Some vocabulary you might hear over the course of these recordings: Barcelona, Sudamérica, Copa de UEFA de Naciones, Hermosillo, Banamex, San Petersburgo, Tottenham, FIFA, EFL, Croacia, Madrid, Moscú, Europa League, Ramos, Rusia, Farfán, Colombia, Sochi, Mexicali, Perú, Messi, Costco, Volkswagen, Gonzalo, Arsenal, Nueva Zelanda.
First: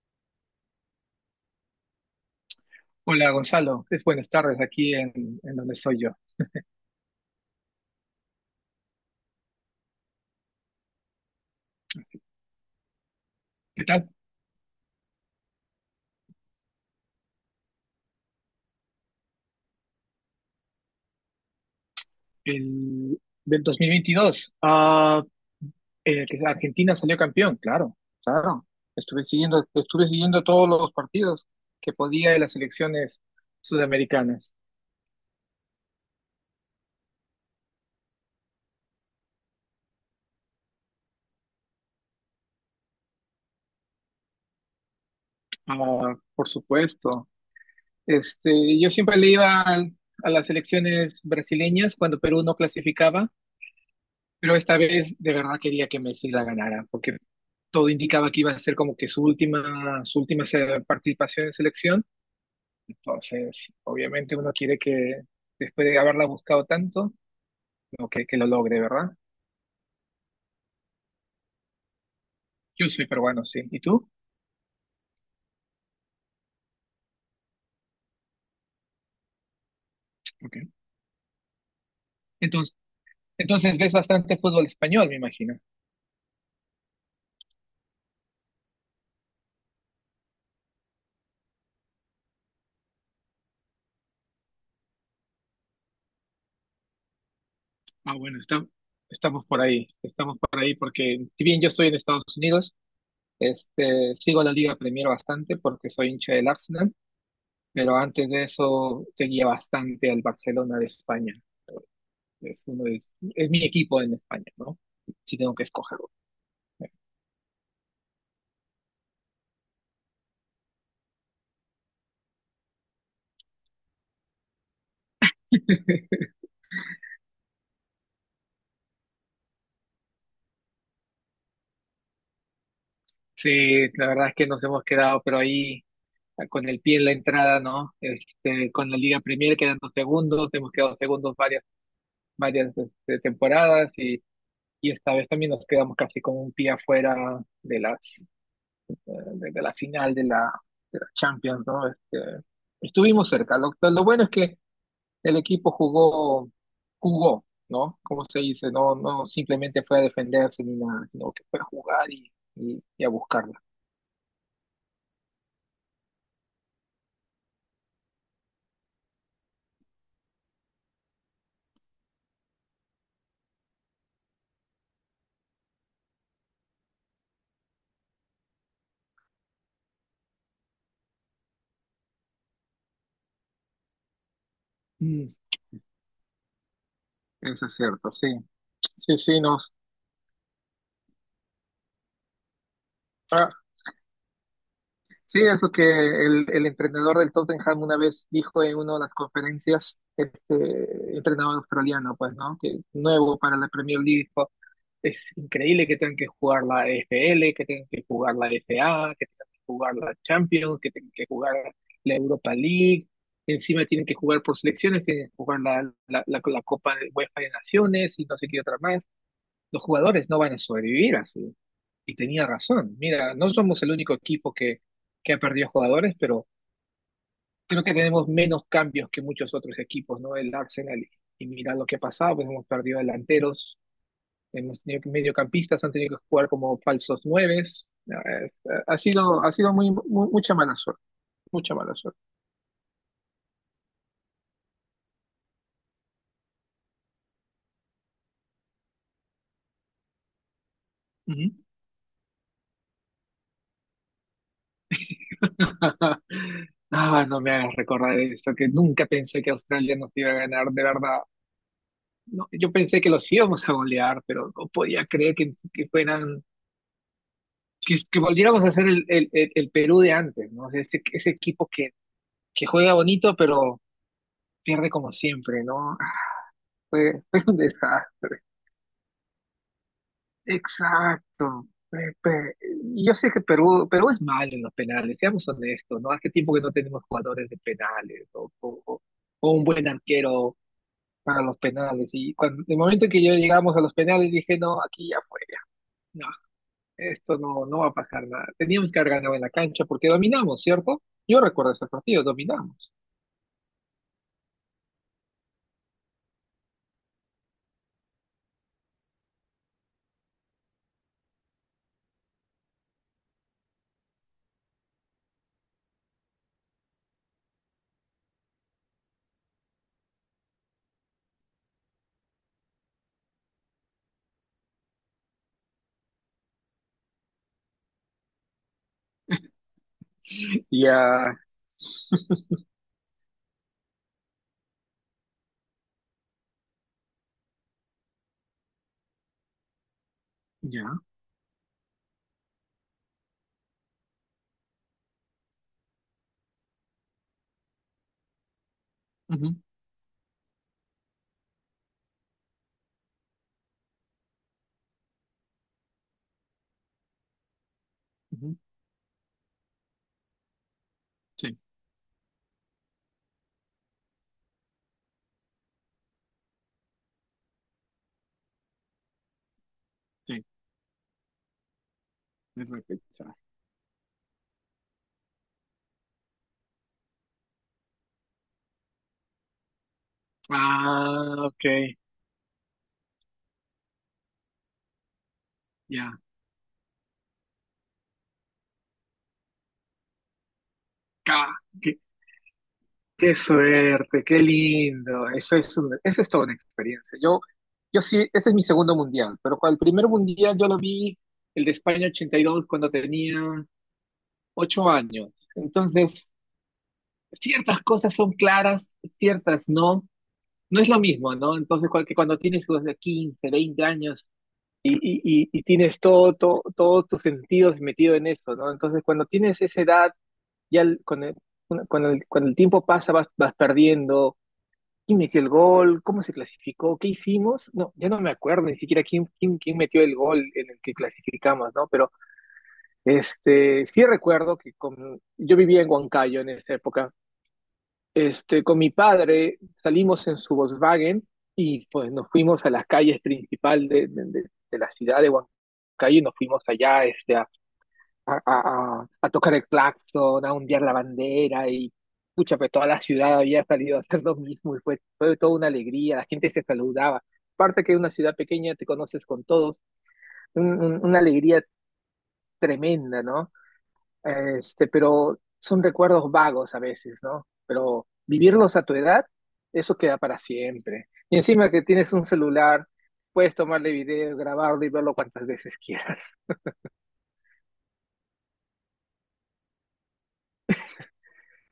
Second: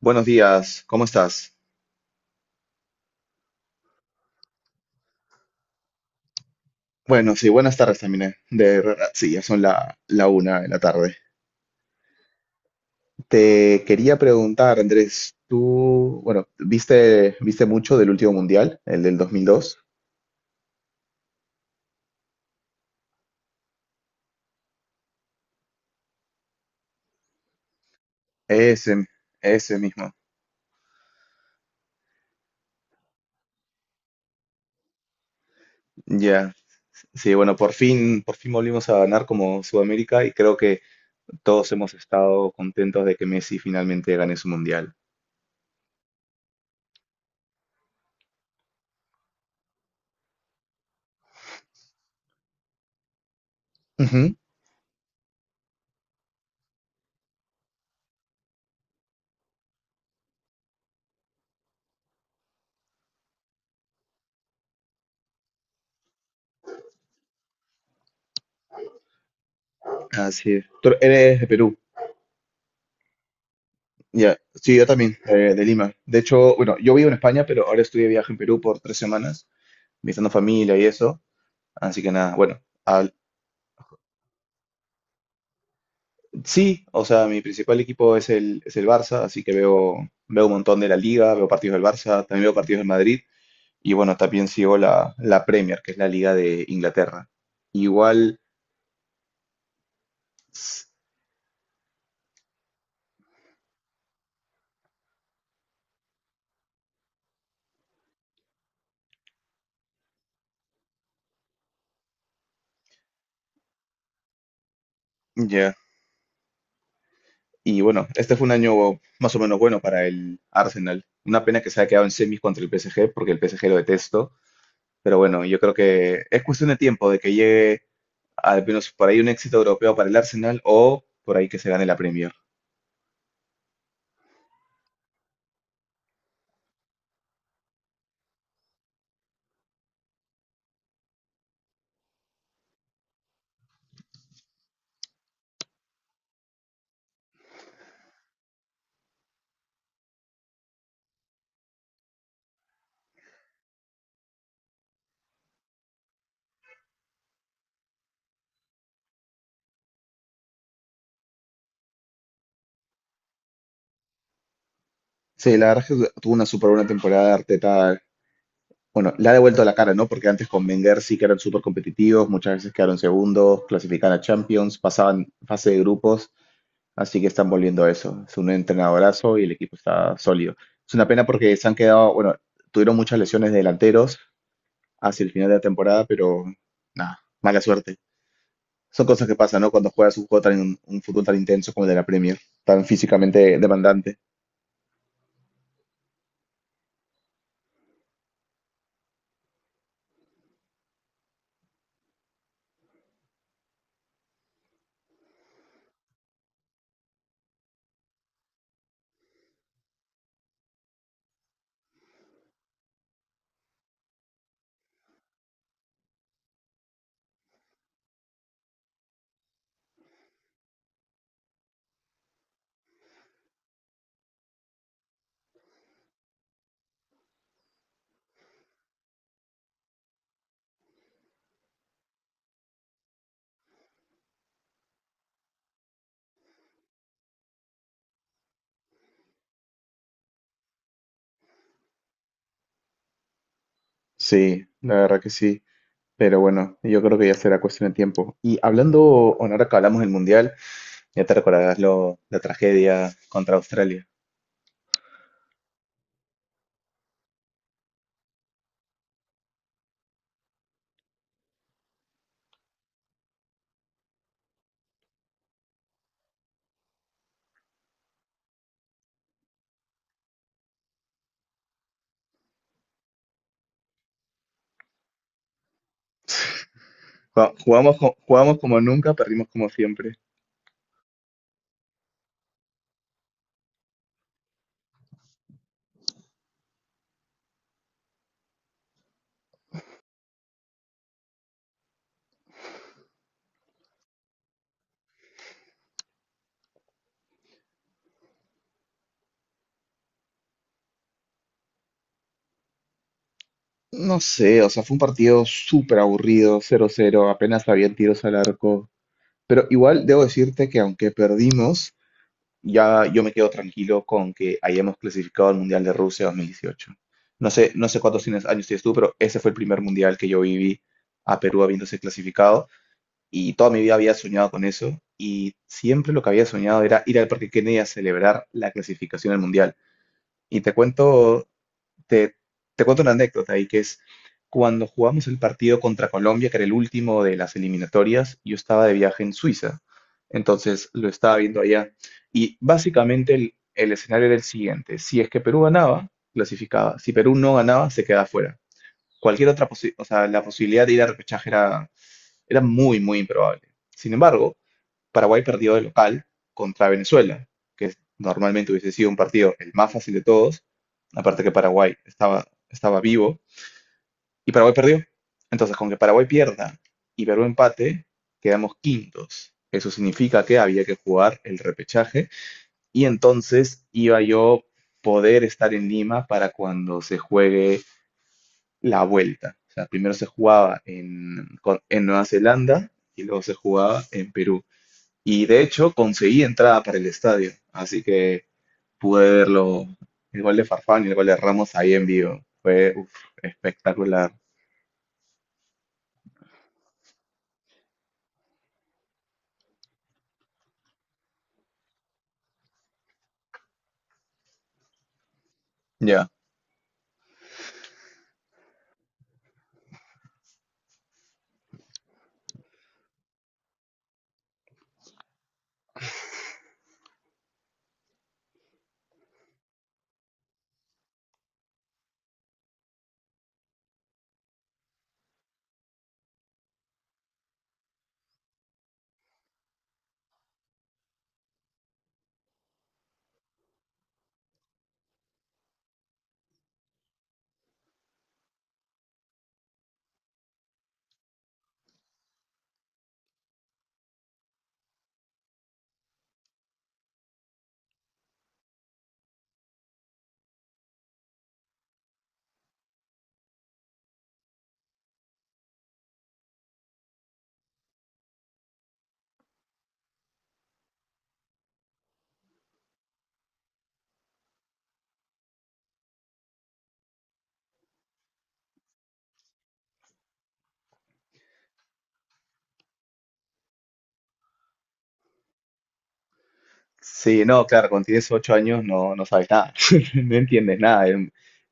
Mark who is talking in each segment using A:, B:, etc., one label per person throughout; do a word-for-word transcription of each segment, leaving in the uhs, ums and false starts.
A: Buenos días, ¿cómo estás?
B: Hola Gonzalo, es buenas tardes aquí en, en donde estoy yo.
A: Bueno, sí, buenas tardes también. eh, De verdad, sí, ya son la, la una de la tarde. Te
B: ¿Qué tal?
A: quería preguntar, Andrés, tú, bueno, ¿viste, viste mucho del último mundial, el del dos mil dos?
B: El, Del dos mil veintidós, ah, eh, que Argentina salió campeón, claro, claro.
A: Ese,
B: Estuve siguiendo,
A: ese
B: estuve
A: mismo.
B: siguiendo todos los partidos que podía de las selecciones sudamericanas.
A: Ya. Sí, bueno, por fin, por fin volvimos a ganar como Sudamérica y creo que todos hemos estado contentos de que Messi finalmente gane su mundial.
B: Ah, por supuesto. Este, yo siempre le iba al- a las selecciones brasileñas cuando Perú no clasificaba,
A: Ujú.
B: pero esta vez de verdad quería que Messi la ganara, porque todo indicaba que iba a ser como que su última, su última se- participación en selección. Entonces, obviamente uno quiere que después de haberla buscado tanto, como que, que lo logre, ¿verdad?
A: Así es. Tú eres de Perú.
B: Yo soy peruano, sí. ¿Y tú?
A: Ya, sí, yo también, eh, de Lima. De hecho, bueno, yo vivo en España, pero ahora estoy de viaje en Perú por tres semanas, visitando
B: Ok.
A: familia y eso. Así que nada, bueno,
B: Entonces,
A: al-
B: entonces ves bastante fútbol español, me imagino.
A: sí, o sea, mi principal equipo es el, es el Barça, así que veo, veo un montón de la Liga, veo partidos del Barça, también veo partidos del Madrid y bueno, también sigo la, la Premier, que es la Liga de Inglaterra.
B: Ah, bueno,
A: Igual,
B: está. Estamos por ahí, estamos por ahí
A: s-
B: porque si bien yo estoy en Estados Unidos, este, sigo la Liga Premier bastante porque soy hincha del Arsenal, pero antes de eso seguía bastante al Barcelona de España. Es, uno de- es mi equipo en España, ¿no? Si tengo que
A: ya,
B: escogerlo.
A: y bueno, este fue un año más o menos bueno para el Arsenal. Una pena que se haya quedado en semis contra el P S G, porque el P S G lo detesto. Pero bueno, yo creo que es cuestión de tiempo de que llegue al menos por ahí un éxito europeo para el Arsenal o por ahí que se gane la Premier.
B: Sí, la verdad es que nos hemos quedado, pero ahí con el pie en la entrada, ¿no? Este, con la Liga Premier quedando segundos, hemos quedado segundos varias, varias este, temporadas y, y esta vez también nos quedamos casi con un pie afuera de las, eh, de, de la final de la, de la Champions, ¿no? Este, estuvimos cerca. Lo, lo bueno es que el equipo jugó, jugó, ¿no? Como se dice, no, no simplemente fue a defenderse ni nada, sino que fue a jugar y, y, y a buscarla.
A: Sí, la verdad es que tuvo una súper buena temporada de Arteta. Bueno, le ha devuelto la cara, ¿no? Porque antes con Wenger sí que eran súper competitivos, muchas veces quedaron segundos, clasificaban a Champions, pasaban fase de grupos, así que están volviendo a eso. Es un entrenadorazo y el equipo está sólido. Es una pena porque se han quedado, bueno, tuvieron muchas lesiones de delanteros hacia el
B: Mm,
A: final de la temporada, pero nada, mala
B: eso es
A: suerte.
B: cierto, sí.
A: Son
B: Sí,
A: cosas que
B: sí,
A: pasan, ¿no?
B: nos.
A: Cuando juegas un juego tan, un fútbol tan intenso como el de la Premier, tan físicamente
B: Ah,
A: demandante.
B: sí, es que el, el entrenador del Tottenham una vez dijo en una de las conferencias, este entrenador australiano, pues, ¿no? Que nuevo para la Premier League, es increíble que tengan que jugar la E F L, que tengan que jugar la F A, que tengan que jugar la Champions, que tengan que jugar la Europa League. Encima tienen que jugar por selecciones, tienen que jugar la, la, la, la Copa de UEFA de Naciones y no sé qué otra más. Los jugadores no van a sobrevivir así. Y tenía razón. Mira, no somos el único equipo que, que ha perdido jugadores, pero creo que tenemos menos cambios que muchos otros equipos, ¿no? El Arsenal. Y mira lo que ha pasado, pues hemos perdido delanteros, hemos tenido mediocampistas han tenido que jugar como falsos nueves. Eh, Ha sido, ha sido muy, mu- mucha mala suerte, mucha mala suerte.
A: Sí, la verdad que sí. Pero bueno, yo creo que ya será cuestión de tiempo. Y hablando, bueno, ahora que hablamos del Mundial, ya te
B: Ujú.
A: recordarás lo, la tragedia contra Australia.
B: Ah, no me hagas recordar esto, que nunca pensé que Australia nos iba a ganar, de verdad. No, yo pensé que los íbamos a golear, pero no podía creer que, que fueran, que, que volviéramos a ser el, el, el- el Perú de antes, ¿no? O sea, ese, ese equipo que, que juega bonito, pero pierde como siempre, ¿no? Ah, Fue, fue
A: Ju-
B: un
A: Jugamos, co-
B: desastre.
A: jugamos como nunca, perdimos como siempre.
B: Exacto. Pe- pe- Yo sé que Perú, Perú es malo en los penales, seamos honestos, ¿no? Hace tiempo que no tenemos jugadores de penales o, o- o- o un buen arquero para los penales. Y cuando, el momento que yo llegamos a los penales dije, no, aquí ya fue, ya. No, esto no, no va a pasar nada. Teníamos que haber ganado en la cancha porque dominamos, ¿cierto? Yo recuerdo ese partido, dominamos.
A: No sé, o sea, fue un partido súper aburrido, cero cero, apenas habían tiros al arco. Pero igual debo decirte que aunque perdimos, ya yo me quedo tranquilo con que hayamos clasificado al Mundial de Rusia dos mil dieciocho. No sé, no sé cuántos tienes- años tienes tú, pero ese fue el primer Mundial que yo viví a Perú habiéndose clasificado y toda mi vida había soñado con eso y siempre lo que había soñado era ir al Parque Kennedy a celebrar la clasificación al Mundial. Y te
B: Ya.
A: cuento, te, te cuento una anécdota ahí que es cuando jugamos el partido contra Colombia, que era el último de las eliminatorias, yo estaba de viaje en Suiza, entonces
B: Ya.
A: lo estaba viendo allá. Y básicamente el, el escenario era el siguiente, si es que Perú ganaba, clasificaba, si Perú no ganaba, se quedaba fuera. Cualquier
B: Ujú,
A: otra posibilidad, o sea, la posibilidad de ir a repechaje era, era muy, muy improbable. Sin embargo, Paraguay perdió de local contra Venezuela, que es-
B: ujú.
A: normalmente hubiese sido un partido el más fácil de todos, aparte que
B: Sí,
A: Paraguay estaba, estaba vivo, y Paraguay perdió. Entonces, con que Paraguay pierda y Perú empate, quedamos quintos. Eso
B: sí,
A: significa que había que jugar el repechaje
B: es
A: y
B: repechaje.
A: entonces iba yo poder estar en Lima para cuando se juegue la vuelta. O sea, primero se jugaba
B: Ah,
A: en,
B: ok,
A: con- en Nueva Zelanda y luego se jugaba en Perú. Y de hecho
B: ya.
A: conseguí entrada para el estadio, así que pude verlo, el gol de Farfán y el gol
B: K,
A: de Ramos ahí en vivo. Fue uf,
B: qué suerte,
A: espectacular.
B: qué lindo. Eso es un- eso es toda una experiencia. Yo, yo sí, este es mi segundo mundial, pero cual- el primer mundial yo lo vi, el de España ochenta y dos cuando tenía ocho años. Entonces,
A: Ya.
B: ciertas cosas son claras, ciertas no. No es lo mismo, ¿no? Entonces, cual- que cuando tienes los de quince, veinte años y, y, y, y tienes todo, todo, todos tus sentidos metido en eso, ¿no? Entonces, cuando tienes esa edad, ya el- con el, con el, con el tiempo pasa, vas, vas perdiendo. ¿Quién metió el gol? ¿Cómo se clasificó? ¿Qué hicimos? No, ya no me acuerdo ni siquiera quién, quién, quién metió el gol en el que clasificamos, ¿no? Pero este, sí recuerdo que con, yo vivía en Huancayo en esa época. Este, con mi padre salimos en su Volkswagen y pues nos fuimos a las calles principal de, de, de- de la ciudad de Huancayo y nos fuimos allá este, a, a, a- a- a tocar el claxon, a ondear la bandera y pucha, pues toda la ciudad había salido a hacer lo mismo y fue, fue toda una alegría, la gente se saludaba. Aparte que en una ciudad pequeña te conoces con todos, un- un- una alegría tremenda, ¿no? Este, pero son recuerdos vagos a veces, ¿no? Pero vivirlos a tu edad, eso queda para siempre. Y encima que tienes un celular, puedes tomarle video, grabarlo y verlo cuantas veces quieras.
A: Sí, no, claro, cuando tienes ocho años no, no sabes nada, no entiendes nada, es,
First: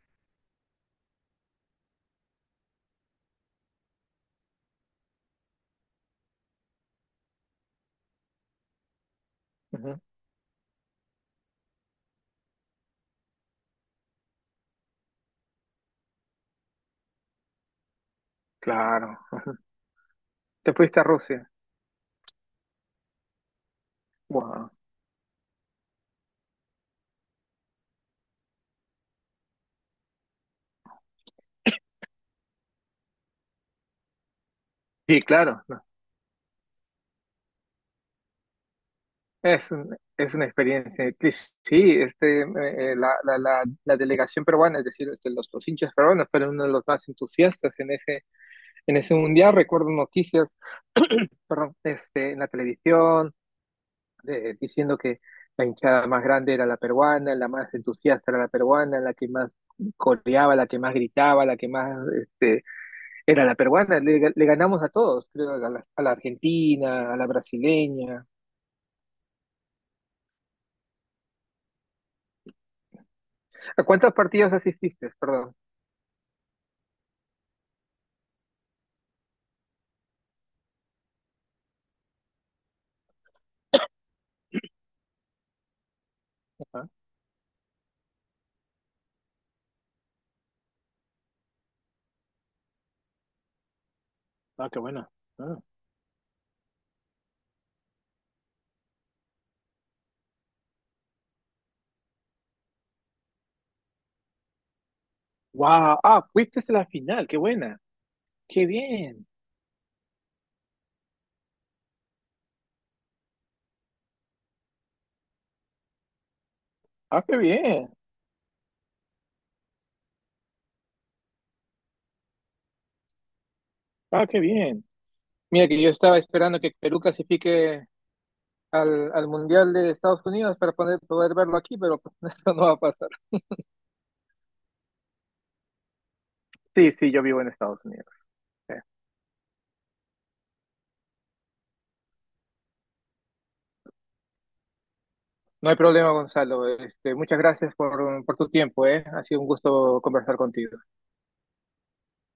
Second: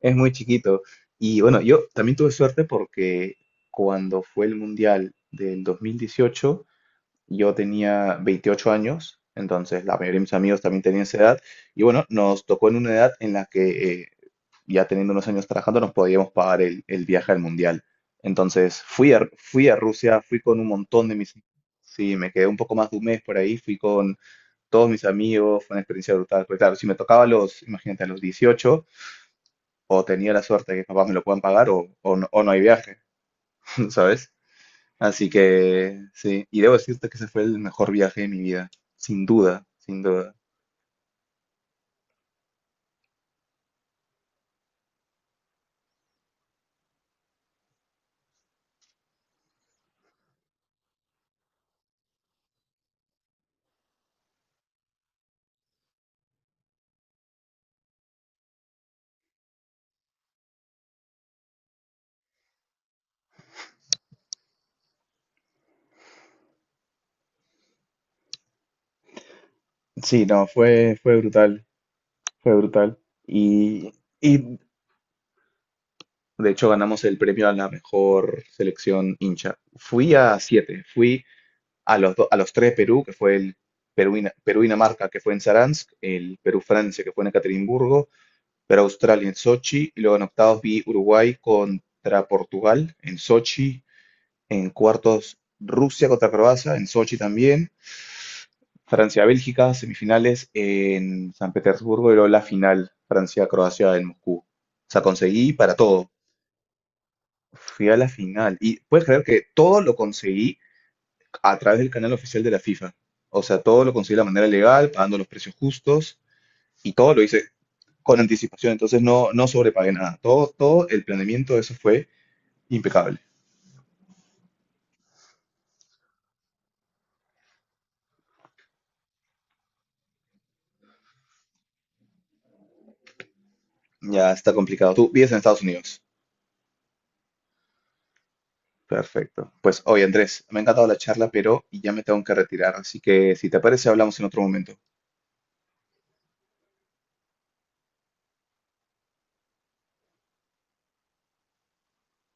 A: es muy chiquito. Y bueno, yo también tuve suerte porque cuando fue el Mundial del dos mil dieciocho, yo tenía veintiocho años, entonces la
B: Ujú,
A: mayoría de mis amigos también tenían esa edad. Y bueno, nos tocó en una edad en la que eh, ya teniendo unos años trabajando nos podíamos pagar el, el viaje al mundial. Entonces fui
B: claro.
A: a, fui a Rusia, fui con un
B: Te fuiste a
A: montón de mis...
B: Rusia.
A: Sí, me quedé un poco más de un mes por ahí, fui con
B: Wow.
A: todos mis amigos, fue una experiencia brutal. Porque claro, si me tocaba a los, imagínate, a los dieciocho, o tenía la suerte de que mis papás me lo puedan pagar o, o no, o no hay viaje, ¿sabes?
B: Sí,
A: Así
B: claro, no,
A: que sí, y debo decirte que ese fue el mejor viaje de mi vida, sin duda,
B: es un-
A: sin duda.
B: es una experiencia. Cris. Sí, este, eh, eh, la, la, la, la delegación peruana, es decir, este, los, los hinchas peruanos fueron uno de los más entusiastas en ese, en ese mundial. Recuerdo noticias, perdón, este, en la televisión de- diciendo que la hinchada más grande era la peruana, la más entusiasta era la peruana, la que más coreaba, la que más gritaba, la que más este, era la peruana. Le, le ganamos a todos, creo, a la, a la argentina, a la brasileña.
A: Sí, no, fue, fue brutal, fue brutal.
B: ¿A
A: Y,
B: cuántos partidos
A: y
B: asististe? Perdón.
A: de hecho, ganamos el premio a la mejor selección hincha. Fui a siete, fui a los, do- a los tres de Perú, que fue el Perú, y- Na- Perú y Dinamarca, que fue en Saransk, el
B: Ah,
A: Perú-Francia, que fue en Ekaterimburgo, Perú-Australia en Sochi, y luego en octavos vi Uruguay contra Portugal en Sochi,
B: ah,
A: en
B: qué buena.
A: cuartos,
B: Ah.
A: Rusia contra Croacia, en Sochi también. Francia-Bélgica, semifinales en San Petersburgo y luego la final, Francia-Croacia en Moscú. O sea, conseguí para
B: Wow,
A: todo.
B: ah, fuiste a la final, qué buena.
A: Fui a la final.
B: Qué
A: Y puedes creer
B: bien.
A: que todo lo conseguí a través del canal oficial de la FIFA. O sea, todo lo conseguí de la manera legal, pagando los precios justos y todo lo
B: Ah, qué
A: hice
B: bien.
A: con anticipación. Entonces no, no sobrepagué nada. Todo, todo el planeamiento de eso fue impecable.
B: Ah, qué bien. Mira que yo estaba esperando que Perú clasifique al, al Mundial de Estados Unidos para poder, poder verlo aquí, pero pues, eso no va a pasar.
A: Ya está complicado. Tú vives en Estados Unidos.
B: Sí, sí, yo vivo en Estados Unidos. Eh,
A: Perfecto. Pues oye, Andrés, me ha encantado la charla, pero ya me tengo que retirar, así que si te parece, hablamos en otro momento.
B: No hay problema, Gonzalo. Este, muchas gracias por, por tu tiempo, ¿eh? Ha sido un gusto conversar contigo.